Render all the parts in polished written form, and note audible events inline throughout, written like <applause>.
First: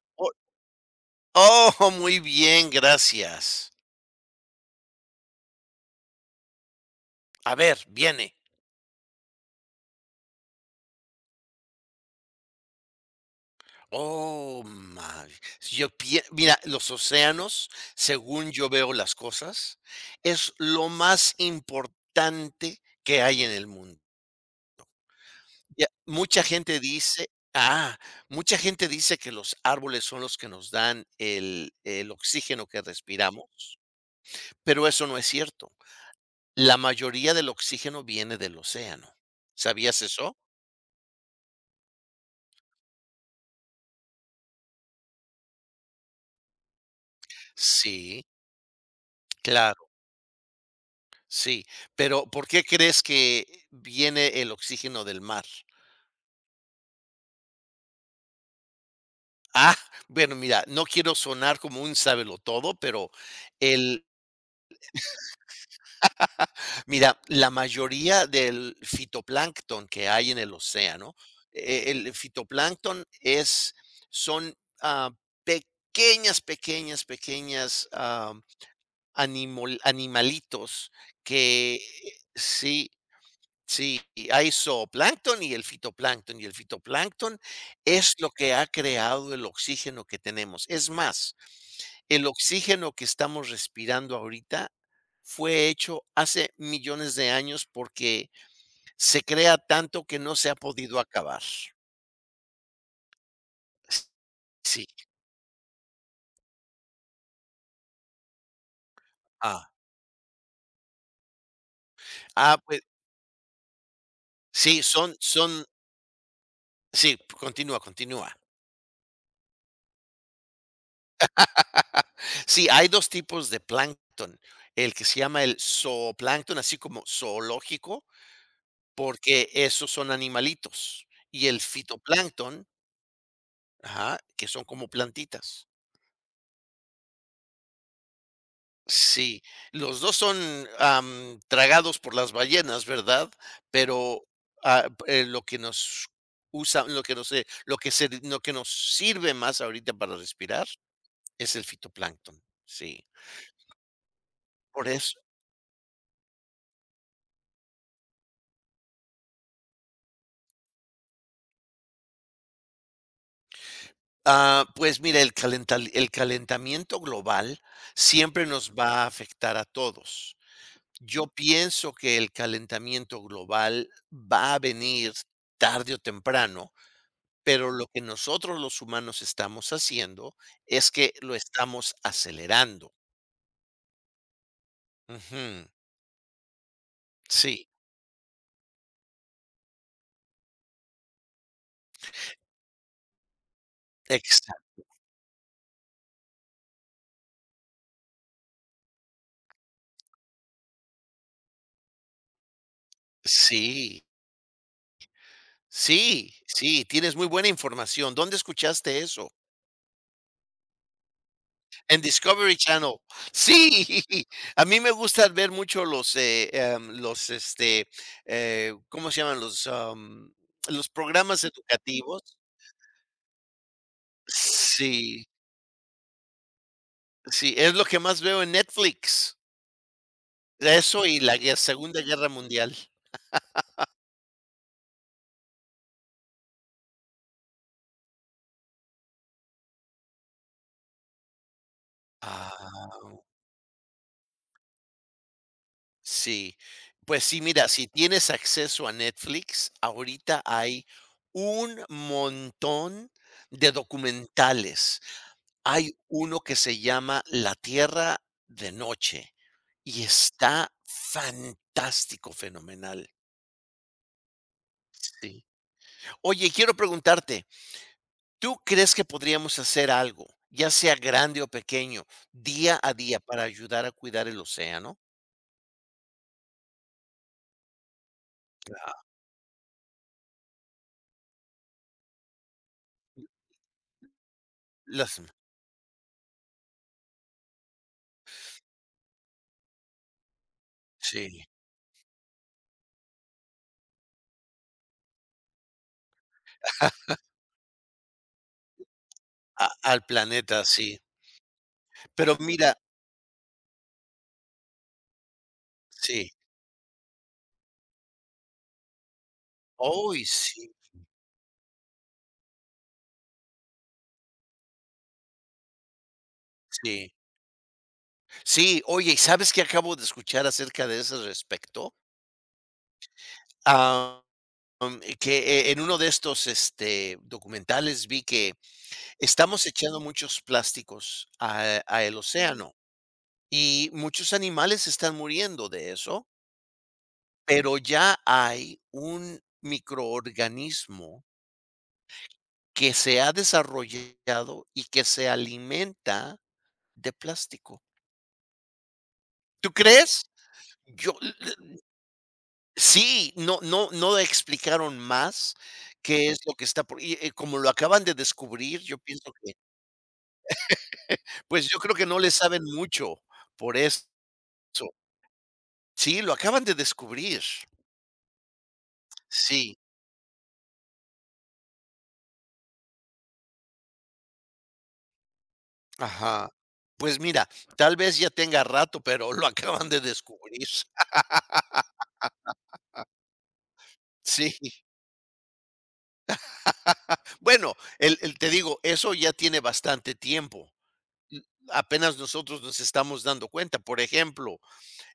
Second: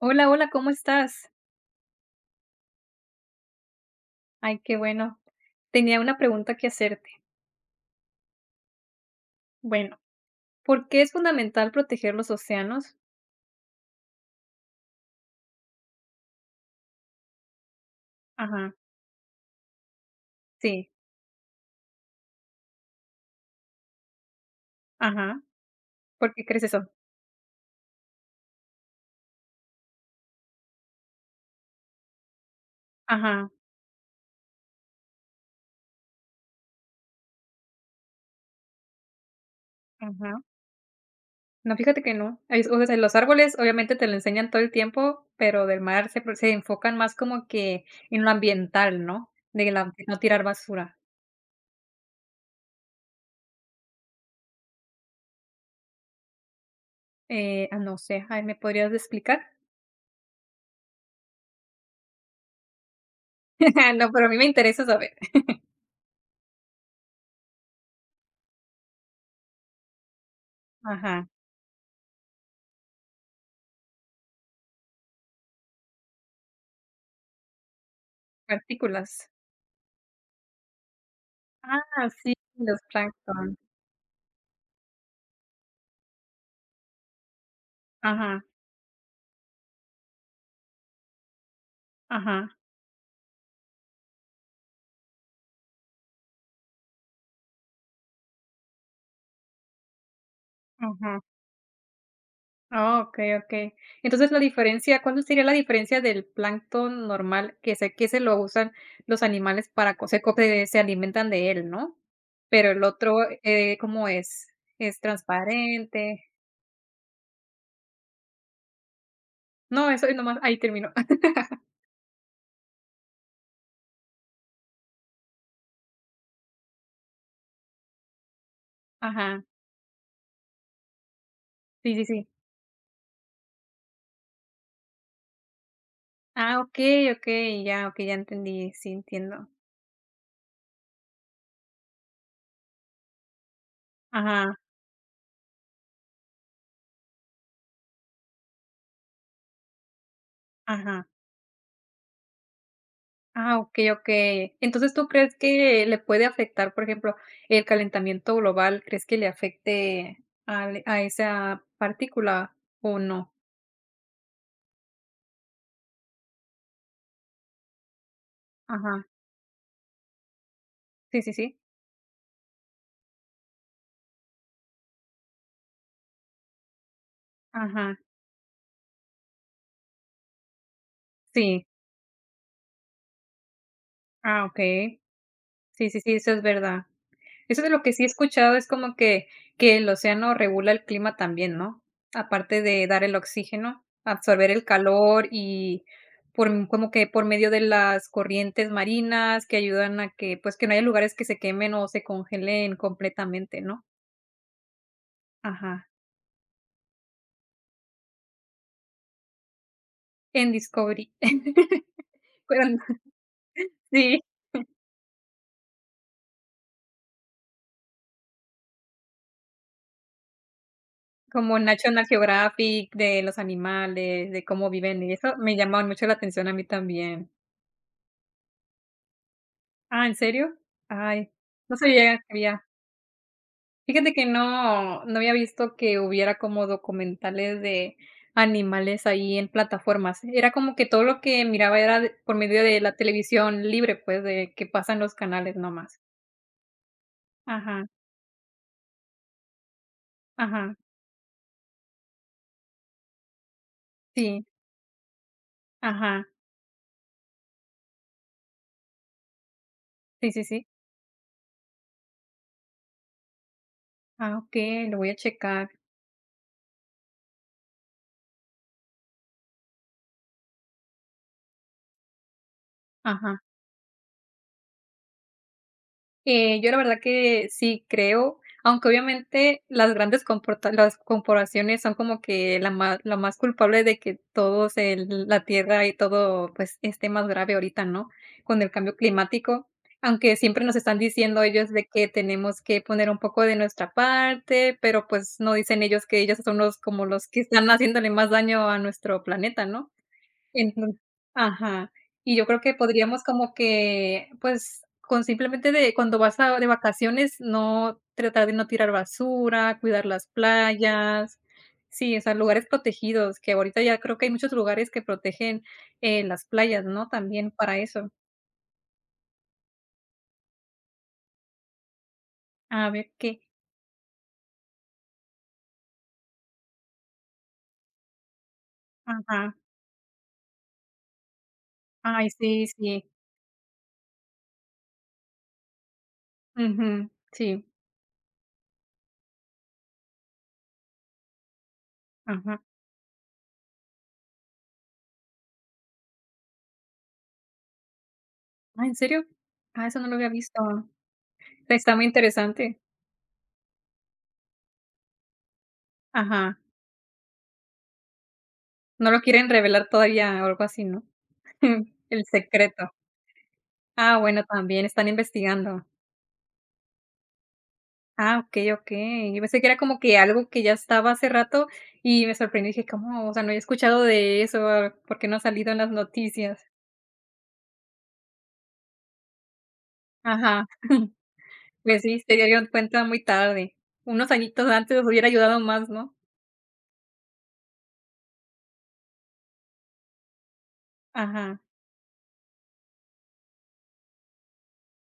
Hola, hola, ¿cómo estás? O oh, muy bien, gracias. Ay, qué bueno. Tenía una pregunta que hacerte. A ver, viene. Bueno, ¿por qué es fundamental proteger los océanos? Oh, my. Yo pie Mira, los océanos, según yo Ajá, veo las cosas, es lo sí, más importante que hay en el mundo. ajá. Ya, ¿Por qué crees eso? Mucha gente dice que los árboles son los que nos dan el oxígeno que Ajá, respiramos, pero eso no es cierto. La mayoría del oxígeno viene del océano. ¿Sabías eso? ajá. No, fíjate que no. O sea, los árboles obviamente te lo enseñan todo el tiempo, pero del mar se enfocan más como que Sí, en lo ambiental, ¿no? De, la, claro. de no tirar basura. Sí, pero ¿por qué crees que viene el oxígeno del mar? No sé, ay, ¿me podrías explicar? Ah, bueno, mira, no quiero sonar como un todo, pero <laughs> el No, pero a mí me interesa saber. mira, la mayoría del fitoplancton que hay en el océano. Ajá, El fitoplancton es son, ah, pequeñas, pequeñas, pequeñas, partículas. animol animalitos que Ah, sí, los sí. plancton. Sí, y hay zooplancton y el fitoplancton es lo Ajá. que ha creado el oxígeno que tenemos. Es más, el Ajá, oxígeno que estamos respirando ahorita fue hecho hace millones de años porque se crea tanto que no se ha podido ajá. acabar. Ah, okey, okey. S- Entonces, la Sí. diferencia, ¿cuál sería la diferencia del plancton normal? Que sé que se lo usan los Ah, animales para co se se alimentan de él, ¿no? Ah, Pero pues el otro, ¿cómo es? sí, ¿Es son, transparente? sí, continúa, continúa. No, eso es nomás ahí terminó. <laughs> <laughs> Sí, hay dos tipos de plancton, el que se llama el zooplancton, así como zoológico, Ajá. porque esos son animalitos y el Sí, sí, sí. fitoplancton, ajá, que son como plantitas. Ah, okey, okey, ya entendí. Sí, Sí, entiendo. los 2 son, tragados por las ballenas, ¿verdad? Pero, Ajá, ah, eh, lo que nos lo que nos sirve más ahorita para respirar ajá. es el fitoplancton, sí. Ah, okey, okey. Por Entonces, ¿tú eso, crees que le puede afectar, por ejemplo, el calentamiento global? ¿Crees que le afecte al a esa partícula o no? Pues mira, el calentamiento global siempre nos va Ajá. a afectar a todos. Sí, Yo sí, sí. pienso que el calentamiento global va a venir tarde o temprano, pero lo Ajá. que nosotros los humanos estamos haciendo es que lo Sí. estamos acelerando. Ah, okey. Ujú, Sí, sí, sí, eso es verdad. Eso sí, de lo que sí he escuchado es como que el océano regula el clima también, ¿no? Aparte de dar el oxígeno, absorber el exacto. calor y por m como que por medio de las corrientes marinas que ayudan a que, pues, que no haya lugares que se quemen o se congelen completamente, ¿no? Sí, Ajá, sí, sí, tienes muy buena información. ¿Dónde escuchaste eso? en Discovery. <laughs> En Discovery Cuando Channel. Sí, sí, <laughs> a mí me gusta ver mucho los, este, ¿cómo se llaman? Los programas como National educativos. Geographic, de los animales, de cómo viven y Sí, eso me llamaba mucho la atención a mí también. sí, es lo que más veo en Netflix. Ah, ¿en serio? Eso y Ay, la gue no Segunda sabía que Guerra había. Mundial. Fíjate que no, no había visto que hubiera como documentales de animales ahí en plataformas. Era como que todo lo que miraba era de por medio de la Ah, televisión libre, pues, de que pasan los canales nomás. sí. Pues sí, mira, si Ajá, tienes acceso a Netflix, ahorita ajá, hay un montón de sí, documentales. Hay ajá, uno que se llama La Tierra de Noche y sí, sí, sí. está fantástico, fenomenal. Ah, okey, lo voy a Sí. checar. Oye, quiero preguntarte, ¿tú crees que podríamos hacer algo, ya sea grande o pequeño, día a día para Ajá. ayudar a cuidar el océano? Yo la verdad que sí creo, aunque Ah, obviamente las grandes comporta las corporaciones son como que la más culpable de que todos las el la tierra y todo, pues, esté más grave ahorita, ¿no? Con el cambio climático, aunque siempre nos están diciendo Sí, ellos de que tenemos que poner un poco de nuestra parte, pero, pues, no dicen ellos que ellos son los que están haciéndole más daño a nuestro planeta, a ¿no? al planeta, sí. Enton ajá. Pero Y yo creo mira, que podríamos como que, pues, con simplemente de cuando sí. vas a de vacaciones, no tratar de no tirar basura, cuidar Hoy, las sí, playas. Sí, o sea, lugares protegidos, que ahorita ya creo que hay muchos lugares que protegen, las playas, ¿no? sí. También para eso. Sí, oye, ¿y sabes qué acabo de escuchar acerca de ese respecto? A ver qué. Am, que, en uno de estos, este, documentales vi que Ajá. estamos echando muchos plásticos a al Ay, sí, océano, sí. y muchos animales están muriendo de eso. Ujú. Sí, Pero ya hay un microorganismo ajá. que se ha desarrollado y que se alimenta de plástico. Ah, ¿en serio? ¿Tú Ah, eso no lo había crees? visto. Yo l- l- Está muy interesante. sí, no explicaron más qué es lo Ajá. que está por, y, como lo acaban de descubrir, yo No lo pienso quieren que, revelar todavía o algo así, ¿no? pues, yo creo <laughs> que no El le saben secreto. mucho por eso. Ah, bueno, también están investigando. Sí, lo acaban de descubrir. Ah, okey, okey. Yo pensé que era Sí, como que algo que ya estaba hace rato y me sorprendí dije: "¿Cómo? O sea, no he escuchado de eso, ¿por qué no ha salido en las ajá. noticias?". Pues mira, tal vez ya tenga rato, pero lo <laughs> acaban de descubrir. Ajá. <laughs> <laughs> Pues sí, se dieron cuenta muy tarde. Unos Sí. añitos antes les hubiera ayudado más, ¿no? Bueno, el te digo, eso ya tiene bastante tiempo. L Ajá, Apenas nosotros nos estamos dando cuenta. Por ejemplo,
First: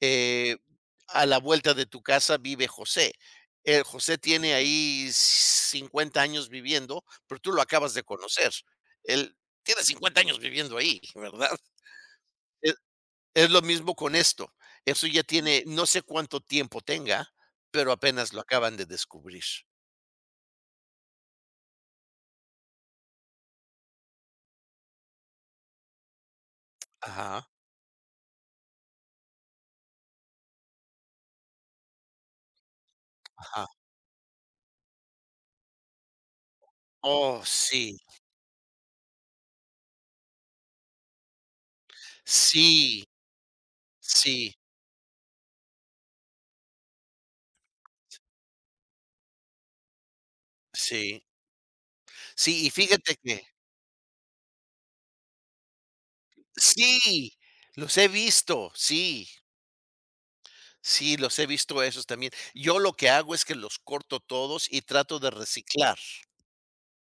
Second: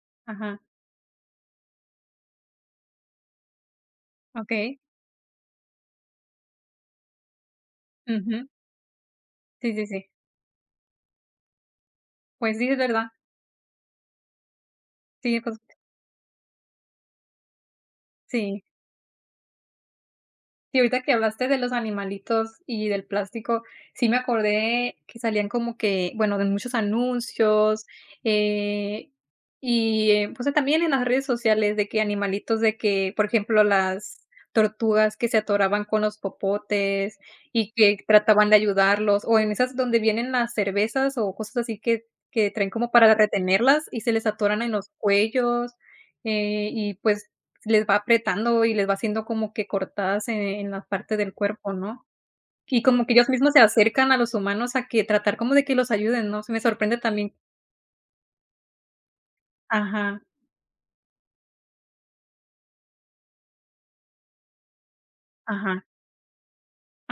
eh, ajá, a la vuelta de tu casa vive José. José tiene okey. ahí 50 años viviendo, pero tú lo acabas de Ujú. conocer. Él Sí, tiene sí, sí. 50 años viviendo ahí, ¿verdad? Pues sí, Es es verdad. es lo mismo con esto. Eso ya Sí, pues tiene, no sé cuánto tiempo tenga, pero apenas lo sí. acaban de descubrir. Y ahorita que hablaste de los animalitos y del plástico, sí me acordé que salían como que, bueno, de muchos Ajá, anuncios, eh, y, pues, también en las redes sociales de que animalitos de que, por ejemplo, ajá. las tortugas que se atoraban con los popotes Oh, y sí, que trataban de ayudarlos, o en esas donde vienen las cervezas o cosas así que traen como sí, para retenerlas y se les sí. atoran en los cuellos, y pues les va apretando y les va haciendo como que cortadas en las partes Sí, del cuerpo, ¿no? sí, y Y como que fíjate ellos que mismos se acercan a los humanos a que tratar como de que los ayuden, ¿no? Se me sorprende también. sí, los he visto, sí, Ajá, sí, los he visto esos también. Yo lo que hago es que los corto todos y trato de ajá. reciclar,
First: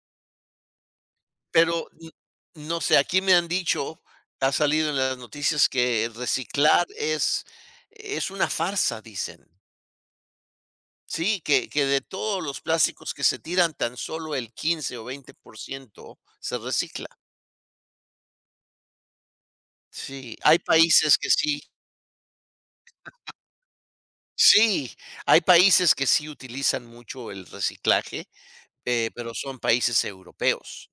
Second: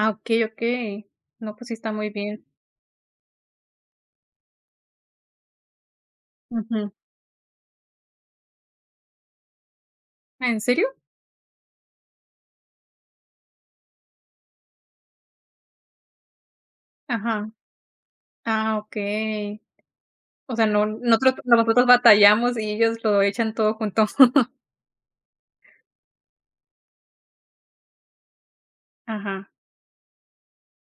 Ah, okey, okey. No, pues sí pero está muy n bien. no sé, aquí me han dicho, ha salido en las noticias que reciclar Ujú. es una farsa, dicen. ¿En serio? Sí, que de todos los plásticos que se tiran, tan solo el 15 o 20% se recicla. Ajá. Ah, okey. Sí, O hay sea, no países que nosotros sí nosotros batallamos y ellos lo echan todo junto. <laughs> Sí, hay países que sí utilizan mucho el reciclaje, pero Ajá. son países europeos.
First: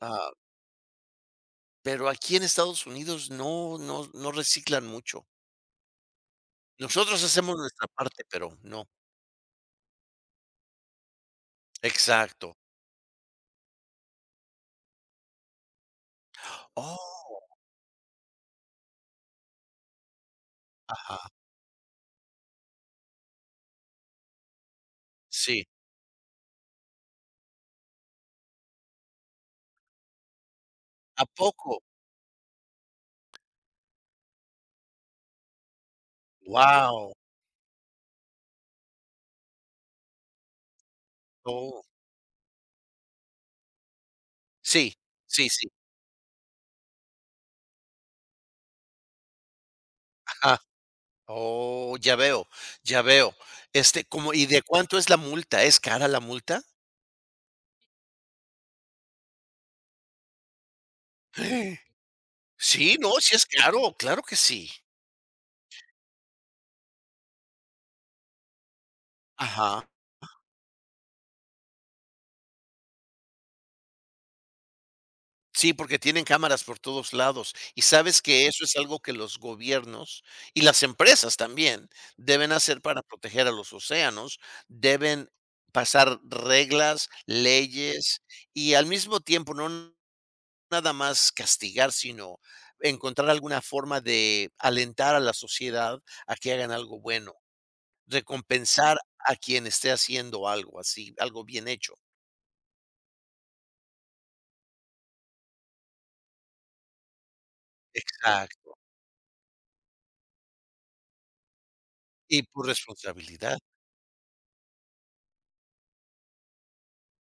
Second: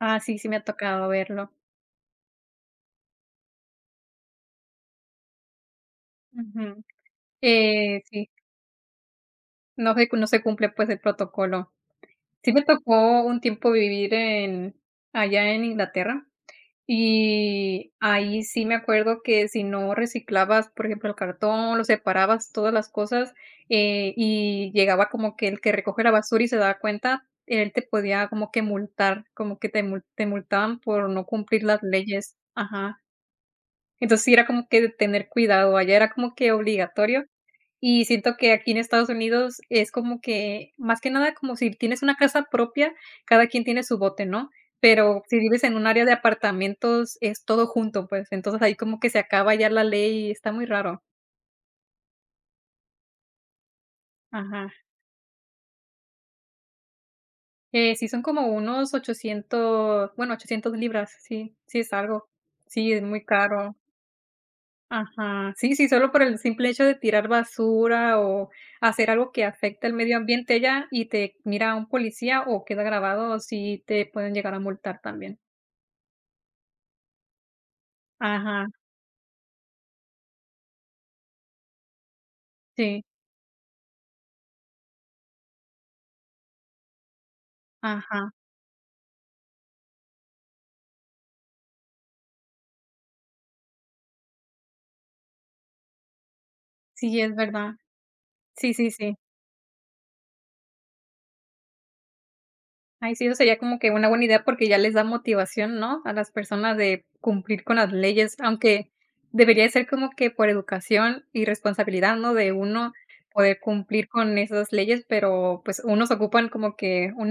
Ah, Ah, sí, sí me ha tocado verlo. pero aquí en Estados Unidos no, no, no reciclan mucho. Ujú. Nosotros hacemos nuestra parte, Sí, pero no. no se cumple, pues, el protocolo. Sí Exacto. me tocó un tiempo vivir en allá en Inglaterra, Oh, y ahí sí me acuerdo que si no reciclabas, por ejemplo, el ajá. cartón, lo separabas, todas las cosas, y llegaba como que el Sí. que recoge la basura y se daba cuenta, él te podía como que multar, como que te multaban por ¿A no cumplir poco? las leyes. Ajá. Entonces, sí era como que de tener cuidado, allá era como que Wow. obligatorio y siento que aquí en Estados Unidos es como que, más que nada, como si Oh. tienes una casa propia, cada quien tiene su bote, ¿no? Sí, Pero si sí, vives sí. en un área de apartamentos, es todo junto, pues, entonces ahí como que se acaba ya la ley y está Ajá. muy raro. Oh, ya veo, ya veo. ¿Y de Ajá. cuánto es la multa? ¿Es cara la multa? Sí son como unos 800, bueno, 800 libras, sí, sí <gasps> es algo. Sí, Sí, es no, muy sí es caro. caro, claro que sí. Ajá, sí, sí, solo por el simple hecho de tirar basura o hacer algo que afecte Ajá. al medio ambiente ya y te mira un policía o queda grabado, sí te pueden llegar a multar también. Sí, porque tienen cámaras por todos lados. Y sabes que eso Ajá, es algo que los gobiernos y las empresas también deben hacer para sí, proteger a los océanos. Deben pasar reglas, leyes ajá, y al mismo tiempo no nada más castigar, sino encontrar alguna forma de alentar a la sociedad a que hagan algo sí, bueno, es verdad. Sí, sí, recompensar sí. a quien esté haciendo algo así, algo bien hecho. Ay, sí, eso sería como que una buena idea porque ya les da motivación, ¿no? A las personas de cumplir con las leyes, Exacto. aunque debería ser como que por educación y responsabilidad, ¿no? Y De por uno responsabilidad. poder cumplir con esas leyes, pero pues unos ocupan como que un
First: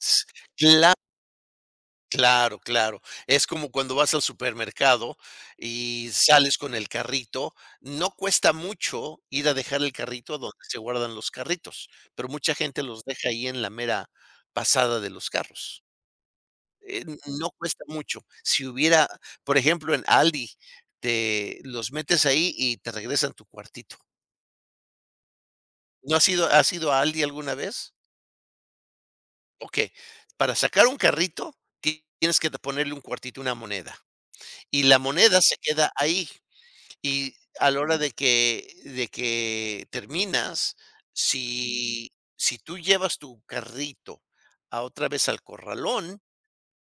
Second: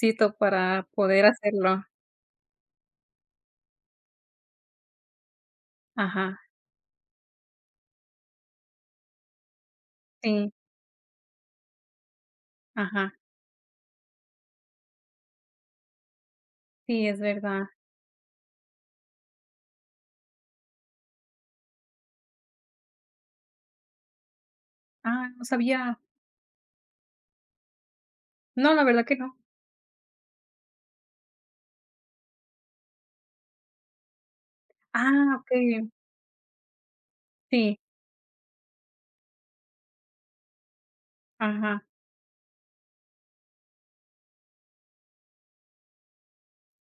S- para Claro. poder hacerlo. Claro, claro. Es como cuando vas al supermercado y Ajá, sales con el carrito. No cuesta mucho ir a dejar el carrito a sí, donde se guardan los carritos, pero mucha gente los ajá, deja ahí en la mera pasada de los carros. Eh, sí, es no verdad. cuesta mucho. Si hubiera, por ejemplo, en Aldi, te los metes ahí y te regresan tu cuartito. Ah, no sabía. ¿No has ido, has ido a Aldi alguna vez? No, la verdad que no. Ok, para sacar un carrito tienes que ponerle un cuartito, una moneda. Y la Ah, moneda se queda okey, ahí. Y a sí, la hora de que terminas, ajá, si tú llevas tu carrito a otra vez al corralón,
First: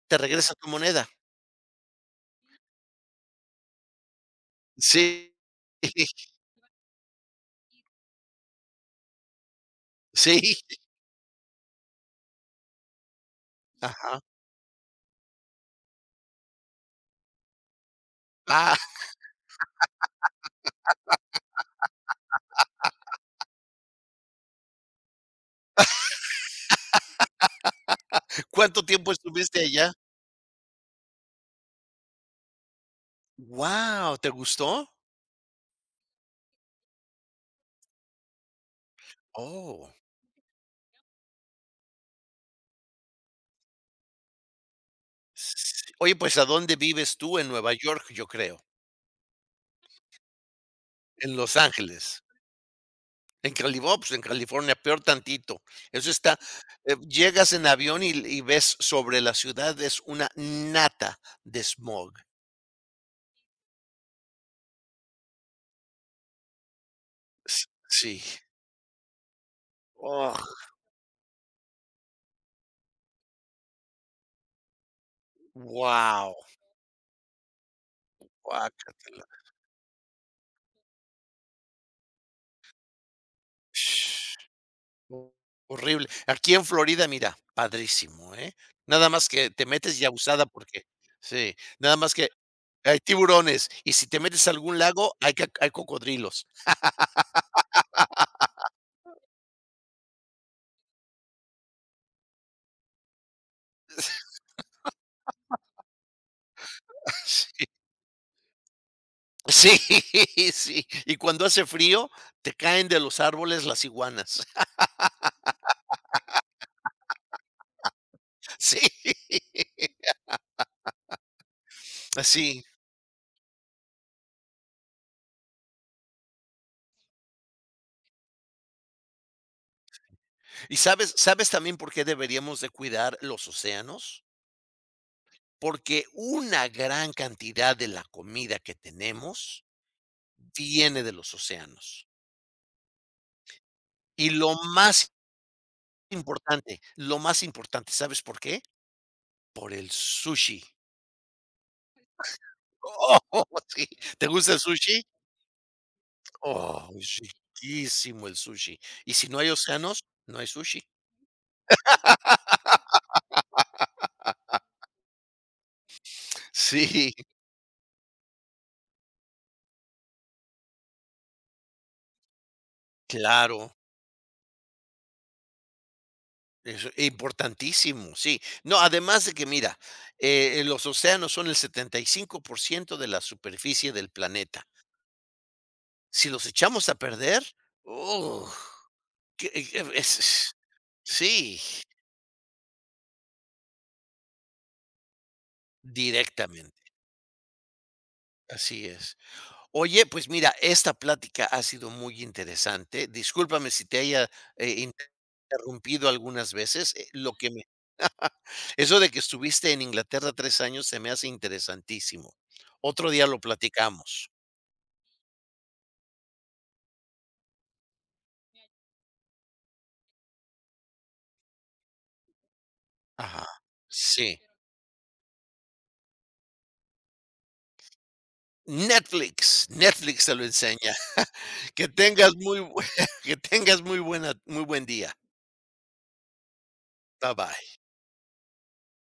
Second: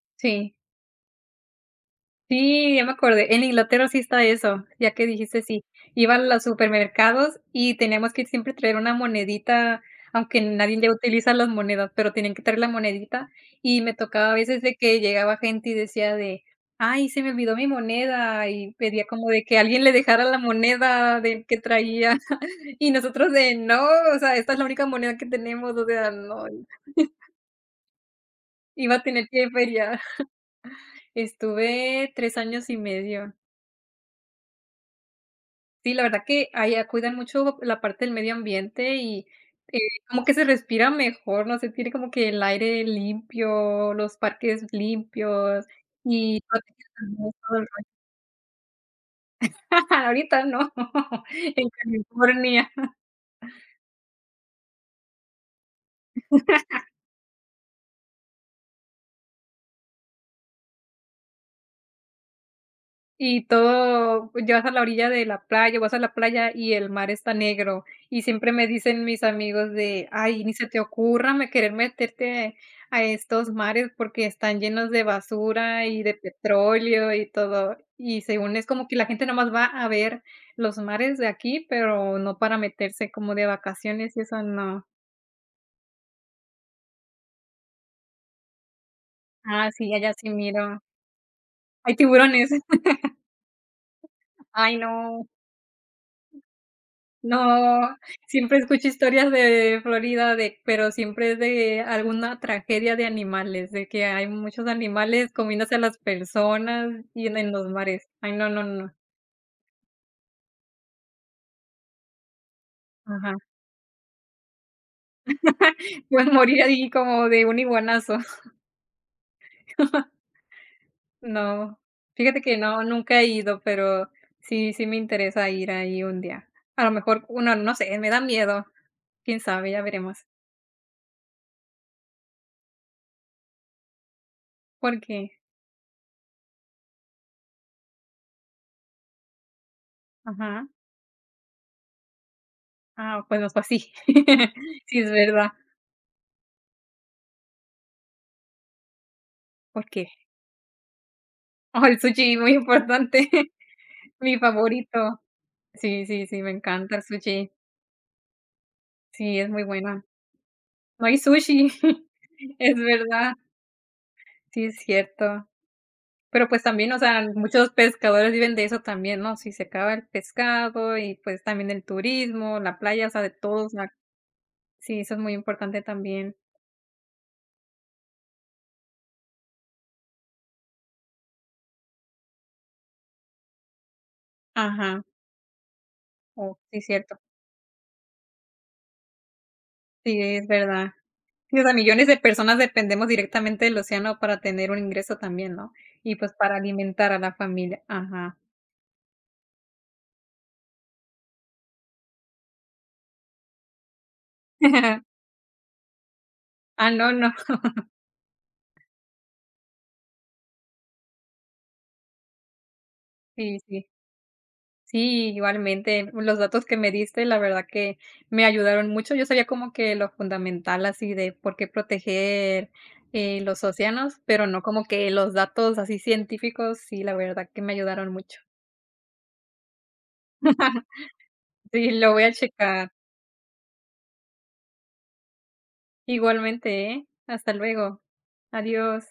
te regresa sí. tu moneda. Sí, ya me acordé. En Inglaterra sí está eso, ya que Sí, dijiste sí. Iba a <laughs> los supermercados y teníamos que siempre traer una monedita, sí, aunque nadie ya utiliza las monedas, pero tenían que traer la monedita. Y me ajá. tocaba a veces de que llegaba gente y decía de, ay, se me olvidó mi moneda. Y Ah, <laughs> pedía como de que alguien le dejara la moneda de que traía. <laughs> Y nosotros de, no, o sea, esta es la única moneda que tenemos, o sea, no, ¿cuánto iba a tiempo tener que estuviste allá? feriar. <laughs> Estuve 3 años y medio. Wow. ¿Te gustó? Sí, la verdad que allá cuidan mucho la parte del medio ambiente y, eh, Oh, como que se respira mejor, no sé, tiene como que el aire limpio, los parques limpios sí. Oye, pues, y ¿a dónde protegen vives también tú en todo el. Nueva York? Yo creo. <laughs> Ahorita no. <laughs> En Los En Ángeles. California. En Calibo pues, en California, peor tantito. Eso está, llegas en avión y ves sobre la ciudad, es una nata de smog. Y todo, pues, llegas a la orilla de la playa, vas a la playa y el mar está S negro. Sí. Y siempre me dicen mis amigos de: Oh, "Ay, ni se te ocurra me querer meterte a estos mares porque están llenos de basura y de guau, petróleo y todo". Y según es como que la guácatela. gente nomás va a ver los mares de aquí, pero no para meterse como de vacaciones y Sh, eso no. Horrible. Aquí en Florida, mira, padrísimo, ¿eh? Nada más que te Ah, sí, metes y allá sí abusada miro. porque sí, nada Hay más que tiburones. <laughs> hay tiburones, y si te metes a algún Ay, lago, no. Hay cocodrilos. No, siempre escucho historias de Florida, de pero siempre es de alguna tragedia de animales, de que hay <laughs> muchos animales comiéndose a las personas y en los mares. Ay, no, no, no. Sí, <laughs> sí. Y cuando hace frío, te caen de los Ajá. árboles las iguanas. <laughs> <laughs> Puedes morir ahí como de un iguanazo. Sí. <laughs> No, fíjate que Sí. no, nunca he ido, pero sí, sí me interesa ir ahí un día. A lo mejor, uno, no sé, me da miedo. Quién sabe, ya veremos. ¿Y sabes también por qué deberíamos de cuidar los océanos? ¿Por qué? Porque una gran cantidad de la comida que tenemos Ajá. viene de los océanos. Ah, pues no fue así. Y <laughs> Sí, es verdad. Lo más importante, ¿sabes por qué? Por ¿Por el qué? sushi. Oh, el sushi, muy Oh, importante. <laughs> <laughs> sí. ¿Te Mi gusta el sushi? favorito. Sí, sí, sí, me Oh, encanta el es sushi. riquísimo el sushi. Y si no Sí, hay es muy océanos, buena. no hay sushi. No hay sushi. <laughs> Es verdad. Sí, es cierto. Pero, pues, también, o Sí, sea, muchos pescadores viven de eso también, ¿no? Si se acaba el pescado y, pues, también el turismo, la playa, o sea, de claro, todos, sí, eso es muy importante también. es importantísimo, sí. No, además de que, mira, los océanos son el 75% de la superficie del planeta. Ajá. Si los Oh, sí, echamos a cierto. perder, ¡uh! Que, es Sí, es es verdad. Sí, sí, o sea, millones de personas dependemos directamente del océano para tener un ingreso también, ¿no? Y pues para directamente, alimentar a la familia. Ajá. así es. Oye, pues mira, esta plática ha sido muy interesante. Discúlpame si te haya, eh, <laughs> interrumpido algunas Ah, veces. No, no. Lo que me Eso de que estuviste en Inglaterra 3 años se me hace interesantísimo. Otro día lo Sí, sí. platicamos. Sí, igualmente. Los datos que me diste, la verdad que me ayudaron mucho. Yo sabía como que lo fundamental así de por qué proteger Ajá. los océanos, Sí. pero no como que los datos así científicos, sí, la verdad que me ayudaron mucho. Netflix te lo enseña. <laughs> <laughs> Que Sí, lo voy a tengas muy bue checar. <laughs> que tengas muy buena muy buen día. Igualmente, ¿eh? Bye Hasta bye. luego. Adiós.